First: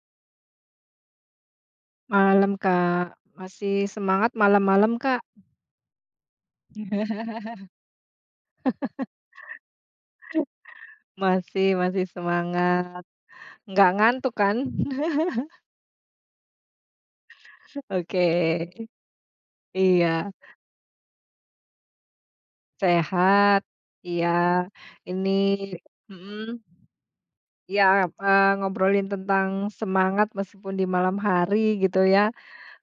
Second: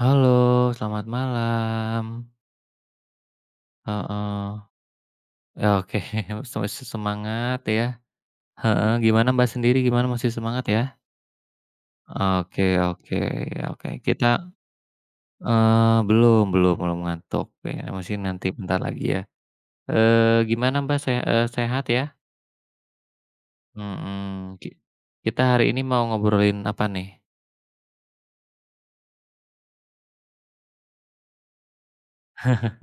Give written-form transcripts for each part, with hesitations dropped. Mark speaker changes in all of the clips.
Speaker 1: Halo, selamat malam,
Speaker 2: Malam, Kak. Masih semangat
Speaker 1: heeh,
Speaker 2: malam-malam, Kak.
Speaker 1: ya, oke, se semangat ya, heeh, gimana Mbak sendiri gimana masih semangat ya?
Speaker 2: Masih masih
Speaker 1: Oke,
Speaker 2: semangat.
Speaker 1: oke, oke,
Speaker 2: Nggak
Speaker 1: kita
Speaker 2: ngantuk kan?
Speaker 1: belum belum belum ngantuk ya, masih
Speaker 2: Oke.
Speaker 1: nanti bentar lagi ya,
Speaker 2: Iya.
Speaker 1: gimana Mbak sehat ya?
Speaker 2: Sehat. Iya.
Speaker 1: Mhm, ki
Speaker 2: Ini
Speaker 1: kita hari ini mau
Speaker 2: mhm,
Speaker 1: ngobrolin apa nih?
Speaker 2: iya, ngobrolin tentang semangat meskipun di malam hari gitu ya.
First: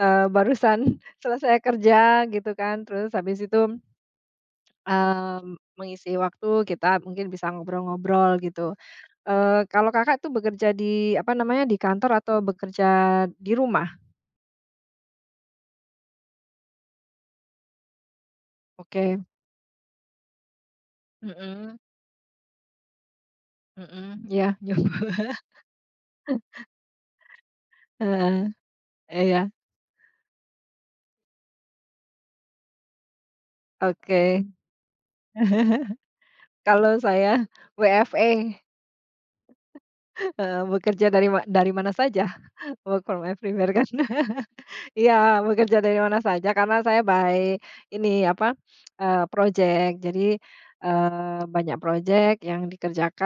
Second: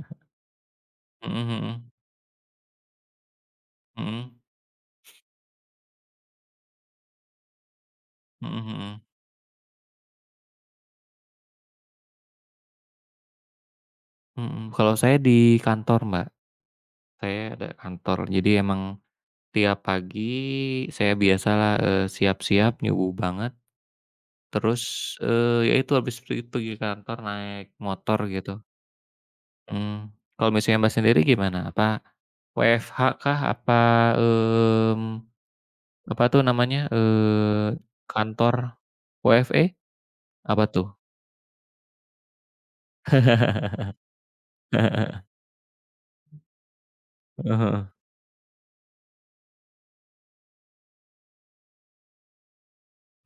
Speaker 2: Barusan
Speaker 1: Mhm
Speaker 2: selesai
Speaker 1: mhm,
Speaker 2: kerja gitu kan, terus habis itu,
Speaker 1: mhm,
Speaker 2: mengisi waktu kita mungkin bisa ngobrol-ngobrol
Speaker 1: mhm
Speaker 2: gitu.
Speaker 1: mhm,
Speaker 2: Kalau Kakak itu bekerja di, apa namanya, di kantor atau bekerja di rumah?
Speaker 1: mhm, kalau saya di kantor, Mbak, saya ada kantor, jadi emang
Speaker 2: Oke.
Speaker 1: tiap pagi saya biasalah,
Speaker 2: Mhm
Speaker 1: siap-siap nyubu banget,
Speaker 2: mhm. Iya,
Speaker 1: terus,
Speaker 2: nyoba
Speaker 1: ya itu habis pergi pergi kantor naik motor
Speaker 2: heeh,
Speaker 1: gitu,
Speaker 2: iya,
Speaker 1: mmm. Kalau misalnya Mbak sendiri gimana? Apa WFH kah? Apa,
Speaker 2: oke.
Speaker 1: mmm, apa tuh namanya,
Speaker 2: Kalau saya
Speaker 1: kantor
Speaker 2: WFH,
Speaker 1: WFE? Apa tuh?
Speaker 2: bekerja dari dari mana saja, work from everywhere kan. Iya, bekerja dari mana saja karena saya by
Speaker 1: Heeh heeh.
Speaker 2: ini apa, project. Jadi, banyak project yang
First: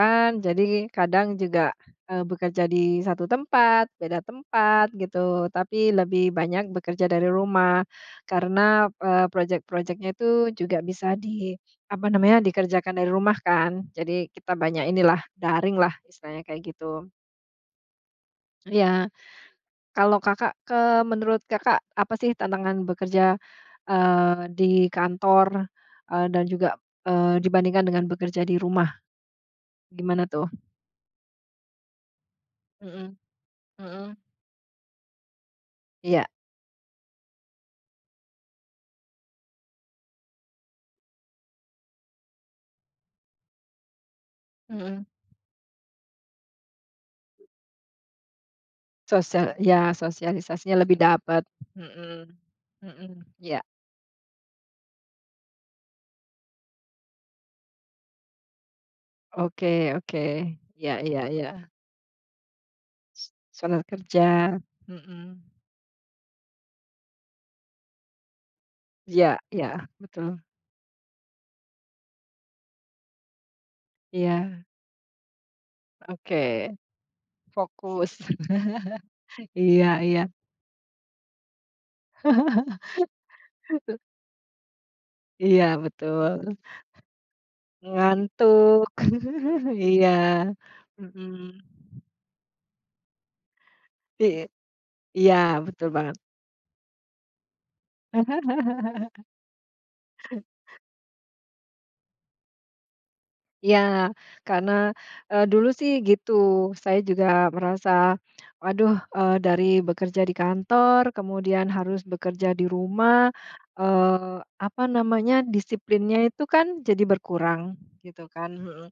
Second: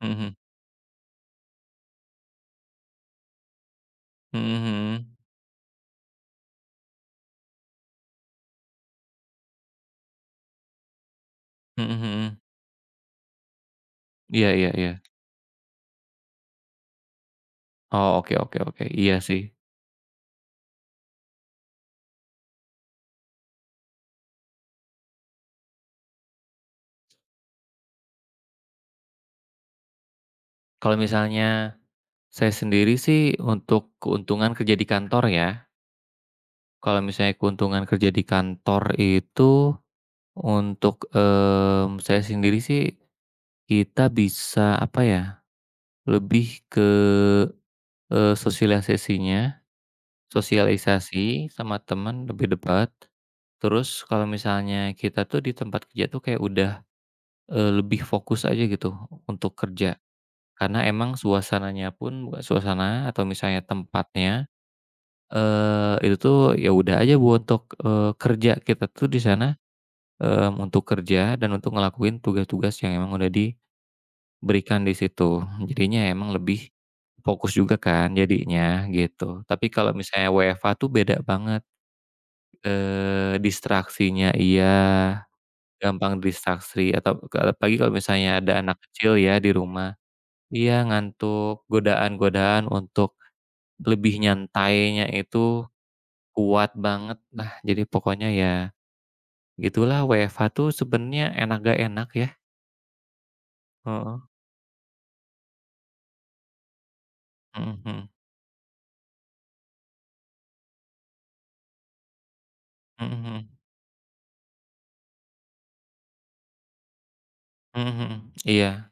Speaker 1: Mhm mhm.
Speaker 2: jadi kadang juga, bekerja di satu tempat, beda
Speaker 1: Mhm
Speaker 2: tempat
Speaker 1: mhm.
Speaker 2: gitu, tapi lebih banyak bekerja dari rumah karena, project project itu juga bisa di
Speaker 1: Mhm
Speaker 2: apa namanya,
Speaker 1: mhm.
Speaker 2: dikerjakan dari rumah kan. Jadi
Speaker 1: Iya
Speaker 2: kita
Speaker 1: iya
Speaker 2: banyak
Speaker 1: iya.
Speaker 2: inilah, daring lah istilahnya kayak gitu.
Speaker 1: Oh, oke oke oke.
Speaker 2: Iya,
Speaker 1: Iya sih.
Speaker 2: kalau Kakak, menurut Kakak apa sih tantangan bekerja di kantor, dan juga, dibandingkan dengan bekerja di rumah, gimana tuh?
Speaker 1: Kalau misalnya saya sendiri
Speaker 2: Mhm
Speaker 1: sih, untuk
Speaker 2: mhm.
Speaker 1: keuntungan kerja di kantor ya,
Speaker 2: Iya.
Speaker 1: kalau misalnya keuntungan kerja di kantor itu untuk, mmm, saya sendiri sih kita bisa apa
Speaker 2: Mhm.
Speaker 1: ya, lebih ke,
Speaker 2: Sosial
Speaker 1: sosialisasinya,
Speaker 2: ya sosialisasinya lebih dapat.
Speaker 1: sosialisasi sama
Speaker 2: Mhm
Speaker 1: teman lebih dekat.
Speaker 2: mhm. Iya,
Speaker 1: Terus kalau misalnya kita tuh di tempat kerja tuh kayak udah, lebih fokus aja gitu untuk
Speaker 2: oke
Speaker 1: kerja.
Speaker 2: oke.
Speaker 1: Karena
Speaker 2: Iya
Speaker 1: emang
Speaker 2: iya iya. Heeh.
Speaker 1: suasananya pun bukan suasana
Speaker 2: S
Speaker 1: atau misalnya
Speaker 2: Suasana kerja.
Speaker 1: tempatnya
Speaker 2: Mhm.
Speaker 1: Itu tuh ya udah aja bu untuk, kerja kita tuh di
Speaker 2: Iya
Speaker 1: sana,
Speaker 2: iya, betul.
Speaker 1: mmm, untuk kerja dan untuk ngelakuin tugas-tugas yang emang udah
Speaker 2: Iya,
Speaker 1: diberikan di situ. Jadinya emang lebih
Speaker 2: oke,
Speaker 1: fokus juga kan
Speaker 2: fokus.
Speaker 1: jadinya gitu. Tapi kalau
Speaker 2: Iya iya.
Speaker 1: misalnya WFH tuh beda banget, distraksinya iya,
Speaker 2: Iya,
Speaker 1: gampang
Speaker 2: betul.
Speaker 1: distraksi atau ke apalagi kalau misalnya ada anak
Speaker 2: Ngantuk.
Speaker 1: kecil ya di rumah.
Speaker 2: Iya,
Speaker 1: Iya
Speaker 2: mhm.
Speaker 1: ngantuk, godaan-godaan untuk lebih
Speaker 2: I
Speaker 1: nyantainya
Speaker 2: Iya,
Speaker 1: itu
Speaker 2: betul banget.
Speaker 1: kuat banget. Nah, jadi pokoknya ya gitulah WFH tuh sebenarnya enak gak enak ya.
Speaker 2: Ya,
Speaker 1: Heeh.
Speaker 2: karena, dulu sih gitu, saya juga
Speaker 1: Mhm mhm.
Speaker 2: merasa, "Aduh, eee, dari bekerja di kantor, kemudian harus bekerja di
Speaker 1: Mhm
Speaker 2: rumah,
Speaker 1: mhm.
Speaker 2: eee, apa namanya, disiplinnya itu kan jadi berkurang,"
Speaker 1: Mhm mhm.
Speaker 2: gitu kan,
Speaker 1: Iya.
Speaker 2: mhm.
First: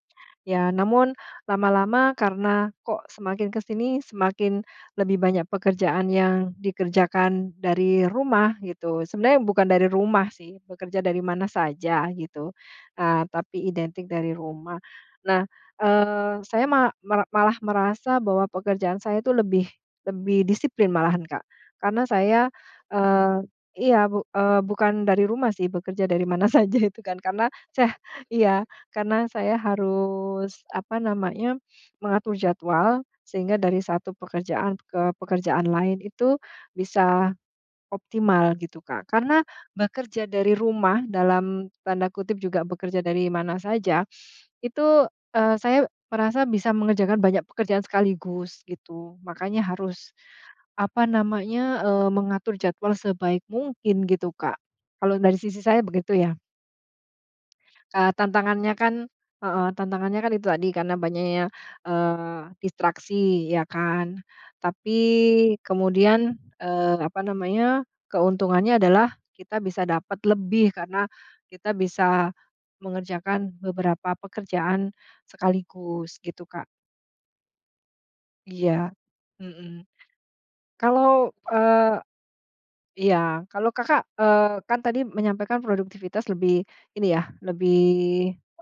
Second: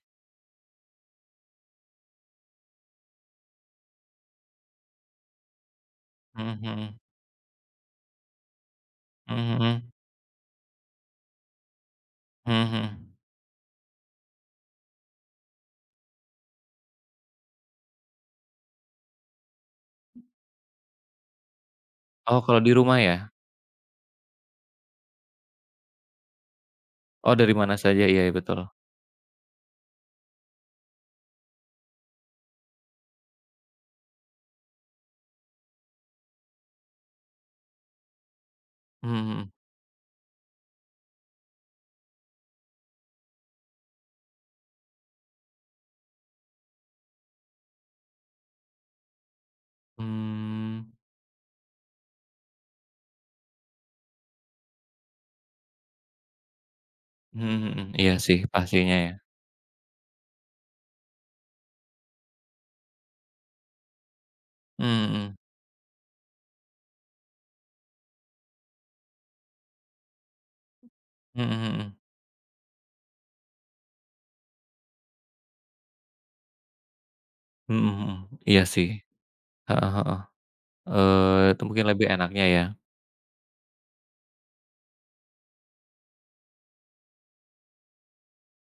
Speaker 2: Ya, namun lama-lama karena kok semakin ke sini semakin banyak pekerjaan
Speaker 1: Mhm
Speaker 2: yang
Speaker 1: mhm.
Speaker 2: dikerjakan dari rumah gitu, sebenarnya
Speaker 1: Mhm
Speaker 2: bukan dari
Speaker 1: mhm.
Speaker 2: rumah sih, bekerja dari mana saja gitu.
Speaker 1: Mhm mhm.
Speaker 2: Ah, tapi identik dari rumah. Nah, saya ma mera malah merasa bahwa pekerjaan saya itu lebih lebih disiplin malahan, Kak. Karena saya,
Speaker 1: Oh, kalau di rumah ya?
Speaker 2: eee iya, bukan dari rumah sih, bekerja dari mana saja itu kan,
Speaker 1: Oh,
Speaker 2: karena
Speaker 1: dari mana
Speaker 2: saya
Speaker 1: saja, iya iya, betul.
Speaker 2: iya, karena saya harus, apa namanya, mengatur jadwal sehingga dari satu pekerjaan ke pekerjaan lain itu bisa optimal gitu, Kak.
Speaker 1: Mhm
Speaker 2: Karena
Speaker 1: mhm.
Speaker 2: bekerja dari rumah dalam tanda kutip juga bekerja dari mana saja, itu, saya merasa bisa mengerjakan banyak pekerjaan sekaligus gitu. Makanya harus,
Speaker 1: Mmm.
Speaker 2: apa namanya, mengatur jadwal sebaik mungkin gitu, Kak. Kalau dari sisi saya begitu ya.
Speaker 1: Mhm mhm. Iya sih,
Speaker 2: Tantangannya kan
Speaker 1: pastinya ya.
Speaker 2: heeh, tantangannya kan itu tadi karena banyaknya, distraksi ya kan.
Speaker 1: Mhm
Speaker 2: Tapi
Speaker 1: mhm.
Speaker 2: kemudian, apa namanya, keuntungannya adalah kita bisa dapat lebih karena
Speaker 1: Mhm
Speaker 2: kita
Speaker 1: mhm.
Speaker 2: bisa mengerjakan beberapa pekerjaan sekaligus gitu, Kak.
Speaker 1: Mhm mhm. Mhm, mhm. Iya sih.
Speaker 2: Iya, mhm.
Speaker 1: Heeh heeh.
Speaker 2: Kalau,
Speaker 1: Itu mungkin lebih enaknya ya,
Speaker 2: iya, kalau Kakak, kan tadi menyampaikan produktivitas lebih ini ya, lebih,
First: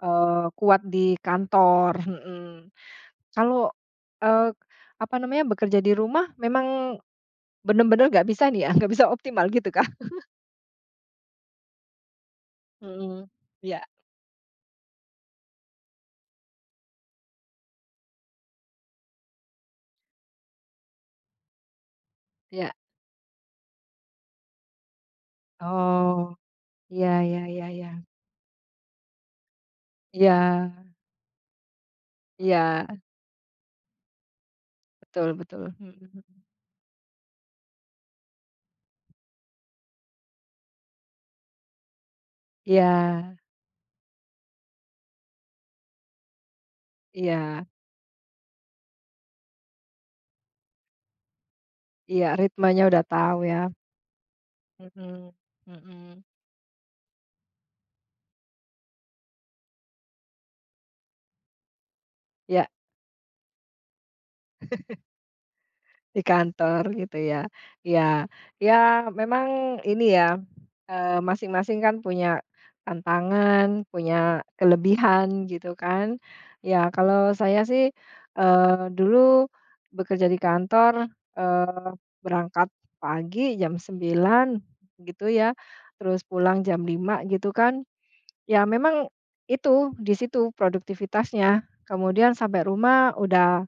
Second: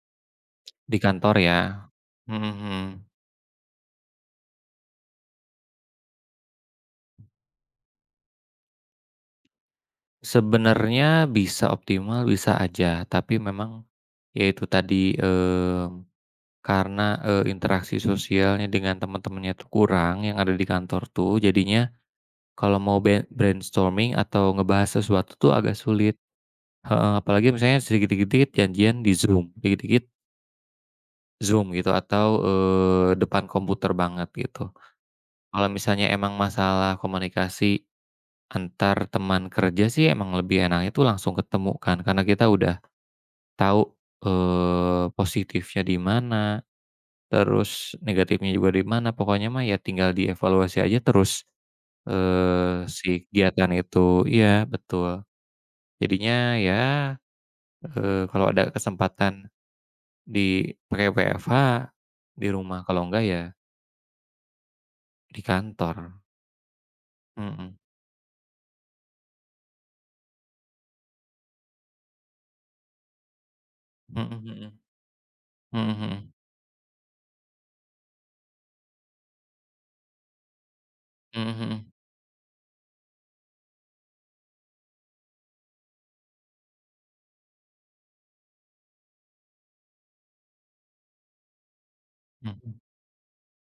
Speaker 2: eee, kuat di
Speaker 1: di kantor ya.
Speaker 2: kantor,
Speaker 1: Mhm mhm.
Speaker 2: mhm.
Speaker 1: Mhm.
Speaker 2: Kalau, eee, apa namanya, bekerja di rumah memang benar-benar nggak bisa nih ya, nggak bisa optimal gitu Kak?
Speaker 1: Sebenarnya bisa optimal, bisa aja.
Speaker 2: Mhm,
Speaker 1: Tapi
Speaker 2: iya
Speaker 1: memang, ya itu tadi, mmm, karena, interaksi sosialnya dengan teman-temannya tuh kurang yang ada di kantor tuh, jadinya
Speaker 2: iya.
Speaker 1: kalau mau brainstorming atau ngebahas sesuatu tuh agak sulit.
Speaker 2: Oh, iya
Speaker 1: Heeh,
Speaker 2: iya
Speaker 1: apalagi
Speaker 2: iya
Speaker 1: misalnya
Speaker 2: iya.
Speaker 1: sedikit sedikit janjian di Zoom, dikit-dikit
Speaker 2: Iya
Speaker 1: Zoom gitu atau,
Speaker 2: iya,
Speaker 1: depan komputer banget gitu.
Speaker 2: betul betul,
Speaker 1: Kalau
Speaker 2: mhm
Speaker 1: misalnya emang
Speaker 2: mhm.
Speaker 1: masalah komunikasi antar teman kerja sih emang lebih enaknya tuh langsung ketemu kan, karena kita udah
Speaker 2: Iya
Speaker 1: tahu, positifnya di mana,
Speaker 2: iya
Speaker 1: terus negatifnya juga di mana, pokoknya mah ya tinggal dievaluasi aja terus,
Speaker 2: iya, ritmenya udah
Speaker 1: si
Speaker 2: tahu ya,
Speaker 1: kegiatan itu. Iya, betul.
Speaker 2: mhm mhm,
Speaker 1: Jadinya ya, kalau ada kesempatan dipakai WFH, di
Speaker 2: iya.
Speaker 1: rumah, kalau enggak ya di kantor.
Speaker 2: Di kantor gitu ya.
Speaker 1: Mhm.
Speaker 2: Ya, ya memang ini ya, masing-masing kan punya tantangan,
Speaker 1: Mhm
Speaker 2: punya
Speaker 1: mhm.
Speaker 2: kelebihan gitu
Speaker 1: Mhm
Speaker 2: kan.
Speaker 1: mhm.
Speaker 2: Ya kalau saya sih, dulu bekerja di kantor,
Speaker 1: Mhm
Speaker 2: eee,
Speaker 1: mhm.
Speaker 2: berangkat pagi jam sembilan gitu ya, terus pulang jam lima gitu kan. Ya memang itu, di situ produktivitasnya. Kemudian sampai
Speaker 1: Mhm.
Speaker 2: rumah udah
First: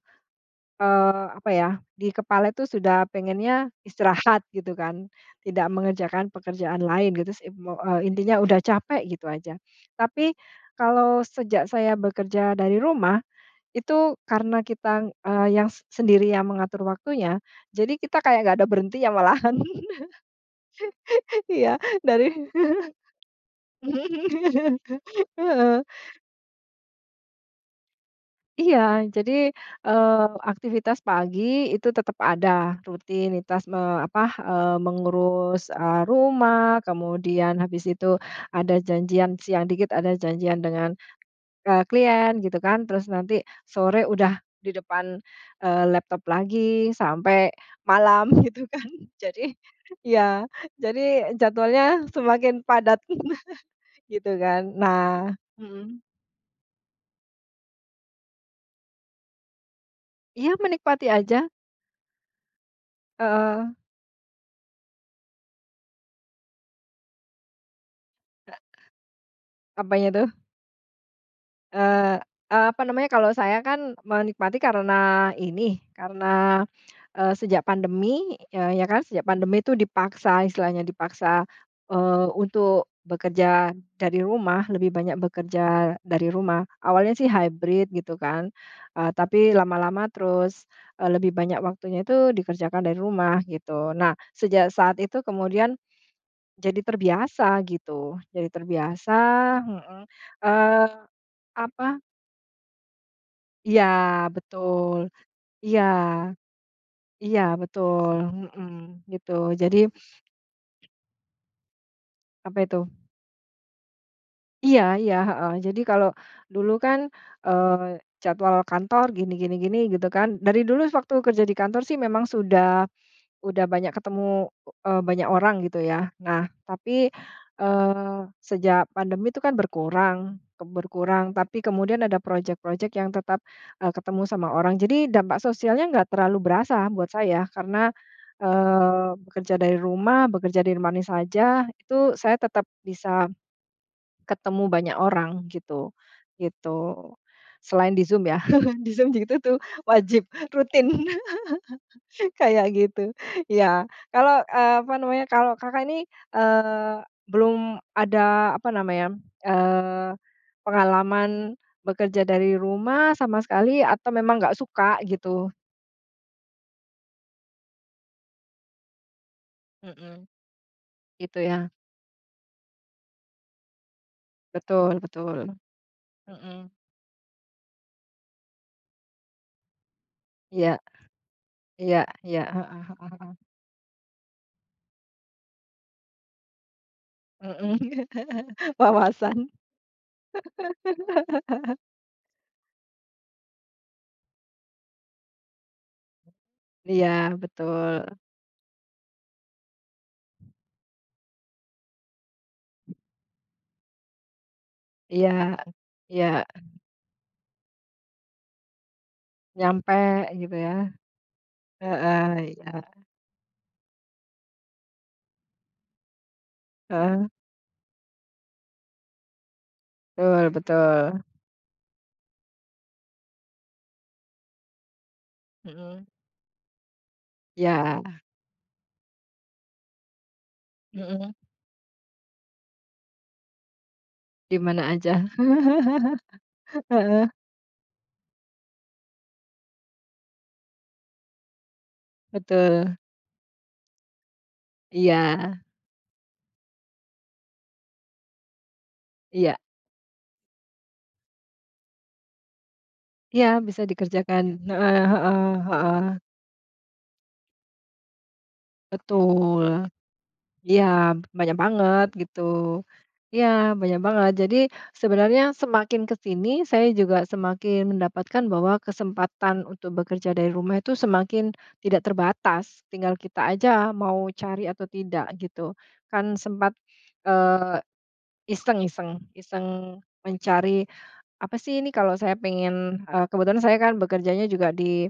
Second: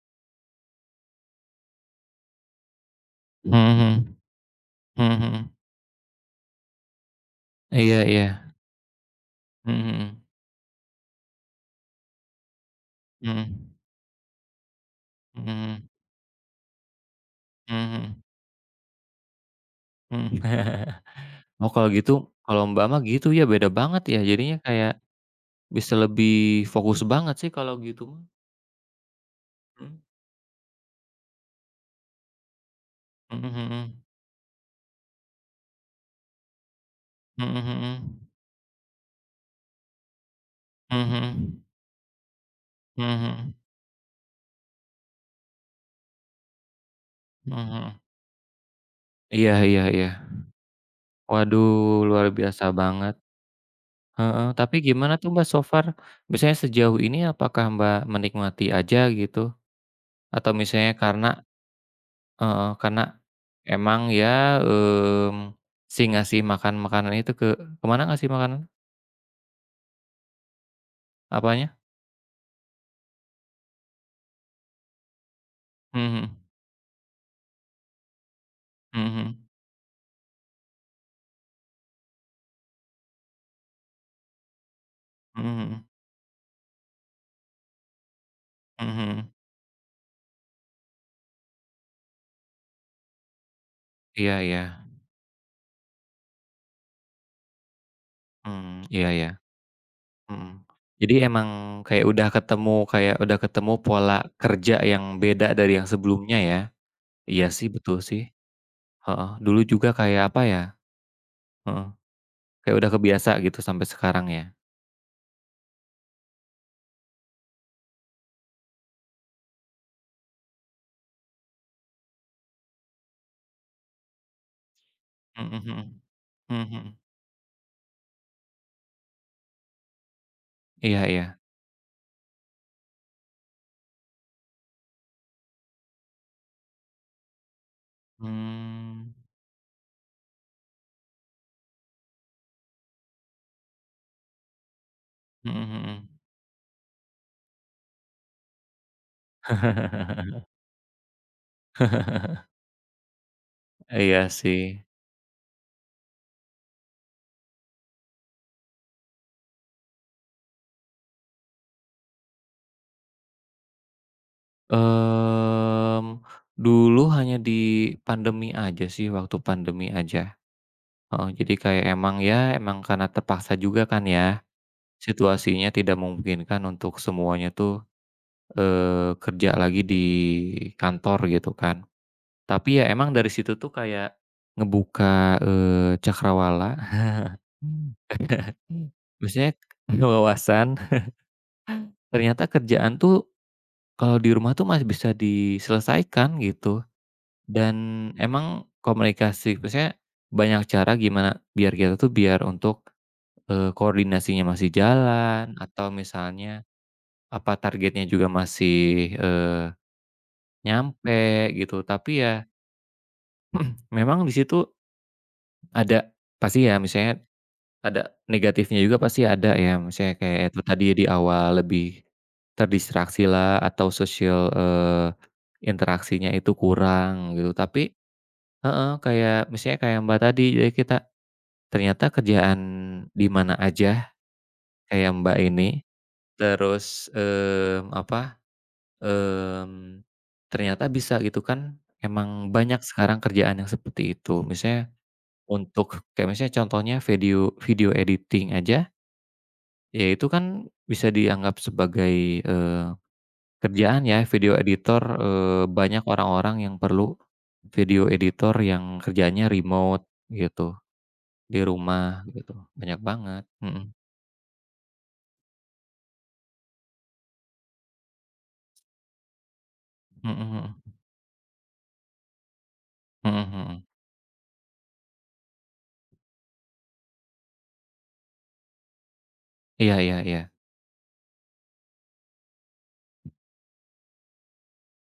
Speaker 2: Apa ya, di kepala itu sudah
Speaker 1: Mhm
Speaker 2: pengennya
Speaker 1: mhm.
Speaker 2: istirahat gitu kan,
Speaker 1: Mhm mhm.
Speaker 2: tidak mengerjakan pekerjaan lain gitu sih,
Speaker 1: Iya iya.
Speaker 2: intinya udah capek gitu aja.
Speaker 1: Mhm mhm.
Speaker 2: Tapi kalau sejak saya bekerja dari rumah,
Speaker 1: Mhm.
Speaker 2: itu karena kita,
Speaker 1: Mhm
Speaker 2: yang
Speaker 1: mhm.
Speaker 2: sendiri yang mengatur waktunya,
Speaker 1: Mhm
Speaker 2: jadi
Speaker 1: mhm.
Speaker 2: kita kayak nggak ada berhenti ya malahan,
Speaker 1: Mhm. Oh,
Speaker 2: ya
Speaker 1: kalau
Speaker 2: dari
Speaker 1: gitu kalau Mbak mah gitu ya, beda banget ya, jadinya kayak bisa lebih fokus banget sih kalau gitu mah.
Speaker 2: Iya, jadi,
Speaker 1: Mhm.
Speaker 2: aktivitas pagi itu tetap ada,
Speaker 1: Mhm
Speaker 2: rutinitas
Speaker 1: mhm.
Speaker 2: apa, mengurus, rumah, kemudian
Speaker 1: Mhm
Speaker 2: habis itu
Speaker 1: mhm.
Speaker 2: ada janjian siang dikit ada janjian dengan,
Speaker 1: Mhm mhm.
Speaker 2: klien gitu kan, terus
Speaker 1: Mhm
Speaker 2: nanti
Speaker 1: mhm.
Speaker 2: sore udah di depan, laptop lagi sampai
Speaker 1: Mhm mhm.
Speaker 2: malam gitu kan. Jadi
Speaker 1: Iya iya iya.
Speaker 2: ya jadi jadwalnya
Speaker 1: Waduh, luar
Speaker 2: semakin
Speaker 1: biasa
Speaker 2: padat
Speaker 1: banget.
Speaker 2: gitu
Speaker 1: Heeh,
Speaker 2: kan.
Speaker 1: tapi gimana tuh
Speaker 2: Nah
Speaker 1: Mbak so far?
Speaker 2: mhm,
Speaker 1: Misalnya sejauh ini apakah Mbak menikmati aja gitu? Atau
Speaker 2: iya
Speaker 1: misalnya
Speaker 2: menikmati
Speaker 1: karena
Speaker 2: aja.
Speaker 1: heeh, karena
Speaker 2: Heeh,
Speaker 1: emang ya, mmm, si ngasih makan makanan itu ke mana ngasih makanan?
Speaker 2: apanya itu?
Speaker 1: Apanya?
Speaker 2: Eee, Apa namanya, kalau saya kan menikmati karena ini,
Speaker 1: Mhm mhm.
Speaker 2: karena, sejak pandemi, eee, ya kan, sejak
Speaker 1: Mhm
Speaker 2: pandemi itu dipaksa, istilahnya dipaksa, untuk bekerja dari rumah, lebih banyak
Speaker 1: mhm mhm
Speaker 2: bekerja dari rumah. Awalnya sih hybrid gitu kan,
Speaker 1: mhm mhm.
Speaker 2: tapi lama-lama terus, lebih banyak waktunya itu dikerjakan dari rumah gitu. Nah,
Speaker 1: Iya iya,
Speaker 2: sejak saat itu kemudian jadi terbiasa gitu, jadi
Speaker 1: mmm, iya
Speaker 2: terbiasa
Speaker 1: iya,
Speaker 2: mhm,
Speaker 1: mhm.
Speaker 2: eee,
Speaker 1: Jadi emang
Speaker 2: apa
Speaker 1: kayak udah ketemu
Speaker 2: iya,
Speaker 1: pola kerja
Speaker 2: betul.
Speaker 1: yang beda dari
Speaker 2: Iya
Speaker 1: yang sebelumnya ya?
Speaker 2: iya,
Speaker 1: Iya sih, betul
Speaker 2: betul,
Speaker 1: sih,
Speaker 2: mhm,
Speaker 1: heeh.
Speaker 2: gitu.
Speaker 1: Dulu
Speaker 2: Jadi
Speaker 1: juga kayak apa ya, heeh,
Speaker 2: apa
Speaker 1: kayak
Speaker 2: itu
Speaker 1: udah kebiasa gitu sampai sekarang ya?
Speaker 2: iya iya, heeh. Jadi kalau dulu kan, eee, jadwal kantor gini gini gini gitu kan, dari dulu waktu kerja di kantor sih memang sudah udah banyak ketemu, banyak
Speaker 1: Mhm
Speaker 2: orang gitu
Speaker 1: mhm,
Speaker 2: ya. Nah,
Speaker 1: mhm mhm.
Speaker 2: tapi, sejak pandemi itu kan berkurang
Speaker 1: Iya iya,
Speaker 2: berkurang, tapi kemudian ada projek-projek yang tetap, ketemu sama orang. Jadi dampak sosialnya nggak terlalu berasa buat saya karena,
Speaker 1: mmm,
Speaker 2: bekerja dari rumah, bekerja di mana saja, itu saya tetap bisa ketemu banyak orang
Speaker 1: mhm
Speaker 2: gitu,
Speaker 1: mhm.
Speaker 2: gitu. Selain di Zoom ya, di Zoom gitu tuh wajib, rutin. Kayak gitu. Iya.
Speaker 1: Iya
Speaker 2: Kalau,
Speaker 1: sih.
Speaker 2: apa namanya, kalau Kakak ini, eee, belum ada, apa namanya, eee, pengalaman bekerja dari rumah sama sekali atau memang nggak suka gitu?
Speaker 1: Mmm, dulu hanya di pandemi aja sih, waktu pandemi
Speaker 2: Mhm,
Speaker 1: aja, heeh.
Speaker 2: gitu
Speaker 1: Jadi
Speaker 2: ya.
Speaker 1: kayak emang ya, emang karena terpaksa juga kan ya,
Speaker 2: Betul betul.
Speaker 1: situasinya tidak memungkinkan
Speaker 2: Mhm.
Speaker 1: untuk semuanya tuh, kerja lagi di
Speaker 2: Iya
Speaker 1: kantor gitu kan.
Speaker 2: iya iya,
Speaker 1: Tapi
Speaker 2: heeh.
Speaker 1: ya emang dari situ tuh kayak ngebuka, cakrawala.
Speaker 2: Mhm. Wawasan.
Speaker 1: Maksudnya wawasan, ternyata kerjaan tuh kalau di rumah tuh masih bisa diselesaikan gitu.
Speaker 2: Iya,
Speaker 1: Dan
Speaker 2: betul.
Speaker 1: emang komunikasi maksudnya banyak cara gimana biar kita tuh biar untuk, koordinasinya masih
Speaker 2: Iya
Speaker 1: jalan atau
Speaker 2: iya,
Speaker 1: misalnya, apa, targetnya juga masih,
Speaker 2: nyampe gitu ya.
Speaker 1: nyampe gitu tapi ya
Speaker 2: Heeh, iya.
Speaker 1: memang di situ ada pasti ya misalnya
Speaker 2: Heeh.
Speaker 1: ada negatifnya juga pasti ada ya misalnya kayak
Speaker 2: Betul
Speaker 1: itu tadi di
Speaker 2: betul.
Speaker 1: awal lebih terdistraksilah atau sosial,
Speaker 2: Mhm.
Speaker 1: interaksinya itu kurang gitu tapi
Speaker 2: Iya.
Speaker 1: heeh, kayak misalnya kayak Mbak tadi jadi kita
Speaker 2: Mhm,
Speaker 1: ternyata kerjaan di mana aja
Speaker 2: di mana
Speaker 1: kayak
Speaker 2: aja.
Speaker 1: Mbak ini, terus,
Speaker 2: Heeh,
Speaker 1: mmm, apa, mmm, ternyata bisa gitu kan, emang banyak
Speaker 2: betul.
Speaker 1: sekarang kerjaan yang seperti itu. Misalnya
Speaker 2: Iya
Speaker 1: untuk kayak misalnya contohnya video video editing aja,
Speaker 2: iya
Speaker 1: ya itu kan bisa dianggap sebagai,
Speaker 2: iya bisa
Speaker 1: kerjaan ya
Speaker 2: dikerjakan.
Speaker 1: video editor,
Speaker 2: Heeh heeh heeh,
Speaker 1: banyak orang-orang yang perlu video editor yang kerjaannya
Speaker 2: betul.
Speaker 1: remote gitu,
Speaker 2: Iya, banyak
Speaker 1: di
Speaker 2: banget
Speaker 1: rumah
Speaker 2: gitu.
Speaker 1: gitu, banyak banget.
Speaker 2: Iya,
Speaker 1: Mhm,
Speaker 2: banyak banget. Jadi sebenarnya semakin ke sini saya juga semakin mendapatkan bahwa kesempatan untuk bekerja
Speaker 1: mhm
Speaker 2: dari rumah itu
Speaker 1: mhm.
Speaker 2: semakin tidak terbatas, tinggal
Speaker 1: Mhm
Speaker 2: kita aja
Speaker 1: mhm.
Speaker 2: mau cari atau tidak gitu. Kan sempat, eee, iseng-iseng,
Speaker 1: Iya
Speaker 2: iseng
Speaker 1: iya iya.
Speaker 2: mencari apa sih ini kalau saya pengen eee, kebetulan saya kan bekerjanya juga di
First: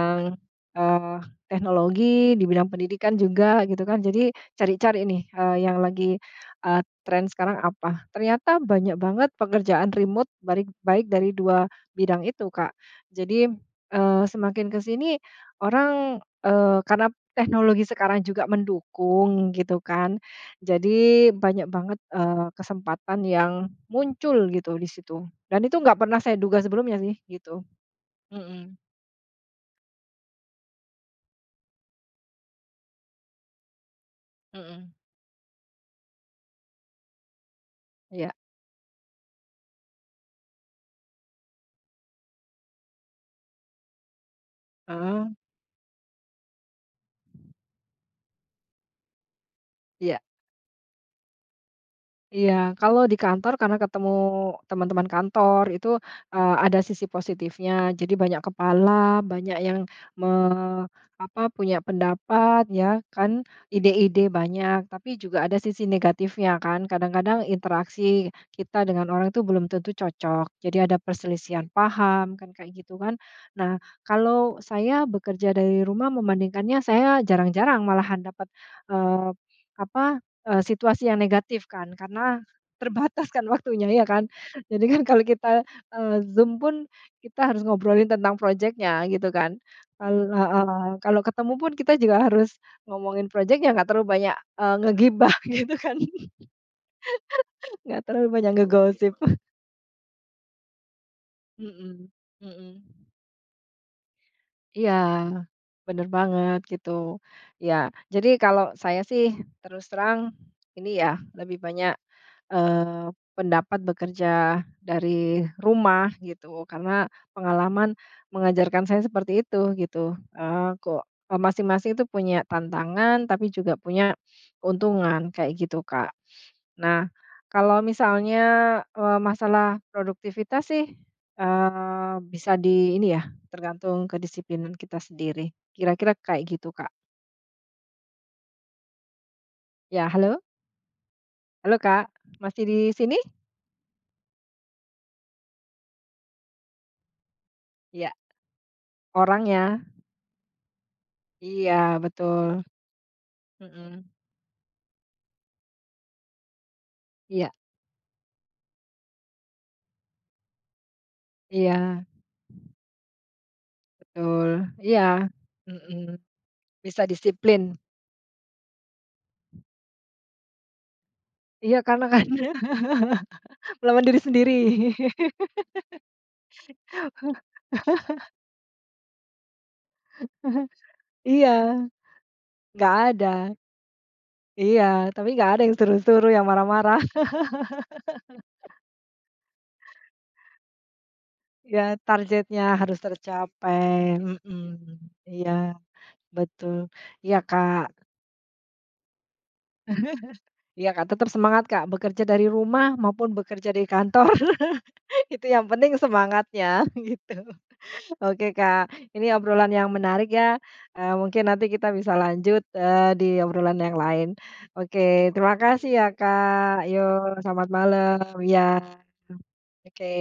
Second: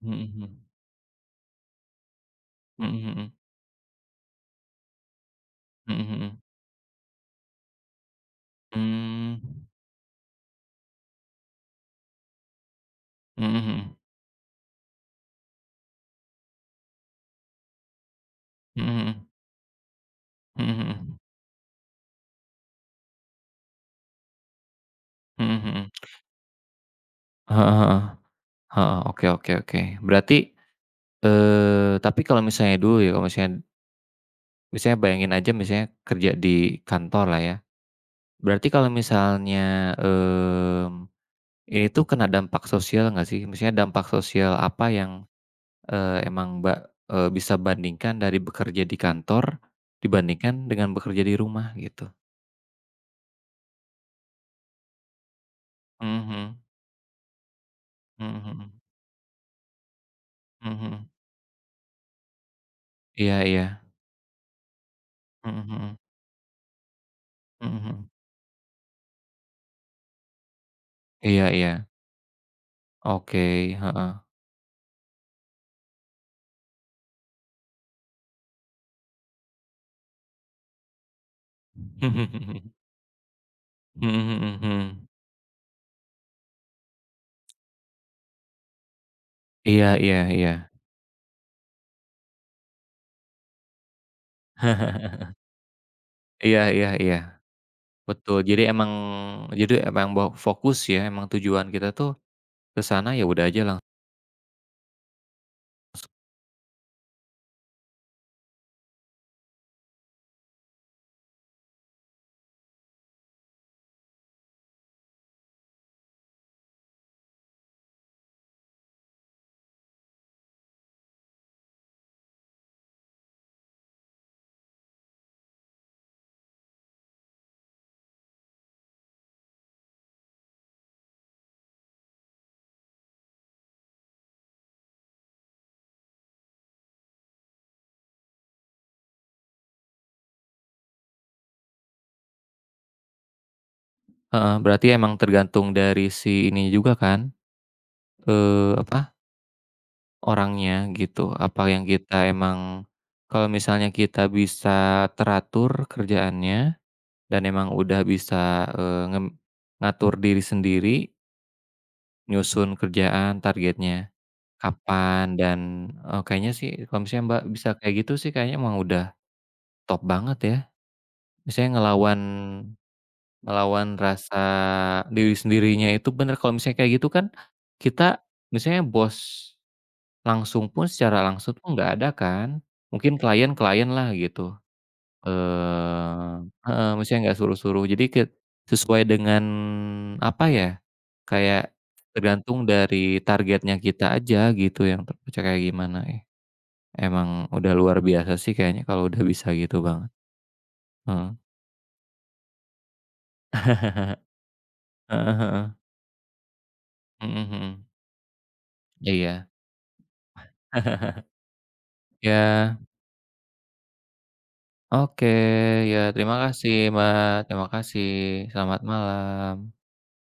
Speaker 1: Mhm mhm.
Speaker 2: eee, teknologi, di bidang
Speaker 1: Mhm
Speaker 2: pendidikan
Speaker 1: mhm.
Speaker 2: juga gitu kan. Jadi cari-cari nih, yang
Speaker 1: Mhm
Speaker 2: lagi,
Speaker 1: mhm.
Speaker 2: eee, tren sekarang apa. Ternyata banyak banget
Speaker 1: Mmm.
Speaker 2: pekerjaan remote baik baik dari 2 bidang itu, Kak. Jadi,
Speaker 1: Mhm mhm.
Speaker 2: semakin ke sini orang, karena teknologi sekarang juga
Speaker 1: Mhm mhm.
Speaker 2: mendukung gitu kan.
Speaker 1: Mhm mhm.
Speaker 2: Jadi banyak banget, kesempatan yang muncul gitu di situ.
Speaker 1: Mhm
Speaker 2: Dan itu
Speaker 1: mhm.
Speaker 2: nggak pernah saya duga sebelumnya sih, gitu.
Speaker 1: Heeh heeh.
Speaker 2: Mhm
Speaker 1: Heeh, oke oke oke. Berarti, tapi kalau misalnya dulu ya, kalau misalnya
Speaker 2: mhm.
Speaker 1: misalnya bayangin aja misalnya kerja di kantor lah ya,
Speaker 2: Iya,
Speaker 1: berarti kalau misalnya, mmm, ini tuh kena dampak sosial nggak sih? Misalnya dampak sosial apa yang
Speaker 2: heeh,
Speaker 1: Emang Mbak, bisa bandingkan dari bekerja di kantor,
Speaker 2: iya.
Speaker 1: dibandingkan dengan bekerja di rumah gitu.
Speaker 2: Iya, kalau di kantor karena ketemu teman-teman kantor itu,
Speaker 1: Mhm,
Speaker 2: ada sisi positifnya. Jadi
Speaker 1: mhm
Speaker 2: banyak
Speaker 1: mhm,
Speaker 2: kepala, banyak yang me
Speaker 1: mhm mhm.
Speaker 2: apa, punya pendapat ya
Speaker 1: Iya
Speaker 2: kan,
Speaker 1: iya,
Speaker 2: ide-ide banyak, tapi juga ada
Speaker 1: mhm
Speaker 2: sisi
Speaker 1: mhm,
Speaker 2: negatifnya kan. Kadang-kadang
Speaker 1: mhm mhm.
Speaker 2: interaksi kita dengan orang itu belum tentu cocok, jadi ada
Speaker 1: Iya
Speaker 2: perselisihan
Speaker 1: iya,
Speaker 2: paham kan kayak gitu kan.
Speaker 1: oke,
Speaker 2: Nah,
Speaker 1: heeh.
Speaker 2: kalau saya bekerja dari rumah membandingkannya saya jarang-jarang malahan dapat, eee, apa situasi yang negatif kan, karena
Speaker 1: Mhm
Speaker 2: terbatas kan waktunya, ya kan?
Speaker 1: mhm
Speaker 2: Jadi
Speaker 1: mhm.
Speaker 2: kan kalau kita, Zoom pun kita harus ngobrolin tentang proyeknya gitu kan.
Speaker 1: Iya iya iya.
Speaker 2: Heeh, kalau ketemu pun kita juga harus ngomongin proyeknya nggak terlalu banyak, ngegibah gitu kan,
Speaker 1: Iya iya iya,
Speaker 2: nggak terlalu
Speaker 1: betul.
Speaker 2: banyak ngegosip.
Speaker 1: Jadi emang bawa fokus ya, emang tujuan kita tuh
Speaker 2: Mhm
Speaker 1: ke
Speaker 2: mhm.
Speaker 1: sana, ya udah aja langsung
Speaker 2: Iya, bener banget gitu. Ya jadi kalau saya sih terus terang ini ya, lebih banyak pendapat bekerja dari rumah gitu, karena pengalaman mengajarkan saya seperti itu gitu, kok, masing-masing itu punya tantangan tapi juga punya keuntungan kayak gitu, Kak. Nah, kalau misalnya, masalah produktivitas sih, bisa di ini ya, tergantung kedisiplinan kita sendiri, kira-kira kayak gitu, Kak. Ya, halo? Halo, Kak, masih di sini?
Speaker 1: heeh, berarti emang tergantung dari si ininya juga kan,
Speaker 2: Ya,
Speaker 1: apa
Speaker 2: orangnya?
Speaker 1: orangnya gitu, apa yang
Speaker 2: Iya,
Speaker 1: kita
Speaker 2: betul.
Speaker 1: emang kalau misalnya
Speaker 2: Mhm,
Speaker 1: kita bisa teratur kerjaannya dan
Speaker 2: iya
Speaker 1: emang udah bisa, ngatur diri sendiri,
Speaker 2: iya,
Speaker 1: nyusun kerjaan, targetnya
Speaker 2: betul, iya,
Speaker 1: kapan dan,
Speaker 2: mhm,
Speaker 1: kayaknya sih
Speaker 2: bisa
Speaker 1: kalau misalnya Mbak
Speaker 2: disiplin.
Speaker 1: bisa kayak gitu sih kayaknya emang udah top banget ya.
Speaker 2: Iya,
Speaker 1: Misalnya
Speaker 2: karena
Speaker 1: ngelawan
Speaker 2: kan
Speaker 1: ngelawan
Speaker 2: melawan diri
Speaker 1: rasa
Speaker 2: sendiri.
Speaker 1: diri sendirinya itu bener kalau misalnya kayak gitu kan, kita misalnya bos langsung pun secara
Speaker 2: Iya,
Speaker 1: langsung tuh nggak ada kan.
Speaker 2: nggak
Speaker 1: Mungkin
Speaker 2: ada.
Speaker 1: klien-klien lah gitu,
Speaker 2: Iya, tapi nggak ada yang suruh-suruh,
Speaker 1: eee
Speaker 2: yang
Speaker 1: heeh,
Speaker 2: marah-marah.
Speaker 1: maksudnya nggak suruh-suruh. Jadi ket sesuai dengan apa ya, kayak
Speaker 2: Ya targetnya
Speaker 1: tergantung
Speaker 2: harus
Speaker 1: dari
Speaker 2: tercapai,
Speaker 1: targetnya kita aja
Speaker 2: mhm,
Speaker 1: gitu yang terpecah
Speaker 2: iya,
Speaker 1: kayak gimana ya.
Speaker 2: betul. Iya,
Speaker 1: Emang udah
Speaker 2: Kak.
Speaker 1: luar biasa sih kayaknya kalau udah bisa gitu banget,
Speaker 2: Iya, Kak, tetap
Speaker 1: heeh.
Speaker 2: semangat, Kak, bekerja dari rumah maupun bekerja di kantor,
Speaker 1: Heeh
Speaker 2: itu yang
Speaker 1: heeh.
Speaker 2: penting semangatnya, gitu.
Speaker 1: Mhm mhm.
Speaker 2: Oke, Kak, ini
Speaker 1: Iya.
Speaker 2: obrolan yang menarik ya, mungkin nanti kita bisa lanjut,
Speaker 1: Ya,
Speaker 2: di obrolan yang lain.
Speaker 1: oke.
Speaker 2: Oke, terima kasih
Speaker 1: Ya
Speaker 2: ya,
Speaker 1: terima kasih,
Speaker 2: Kak.
Speaker 1: Mbak.
Speaker 2: Yuk,
Speaker 1: Terima
Speaker 2: selamat
Speaker 1: kasih.
Speaker 2: malam. Ya.
Speaker 1: Selamat malam.
Speaker 2: Oke.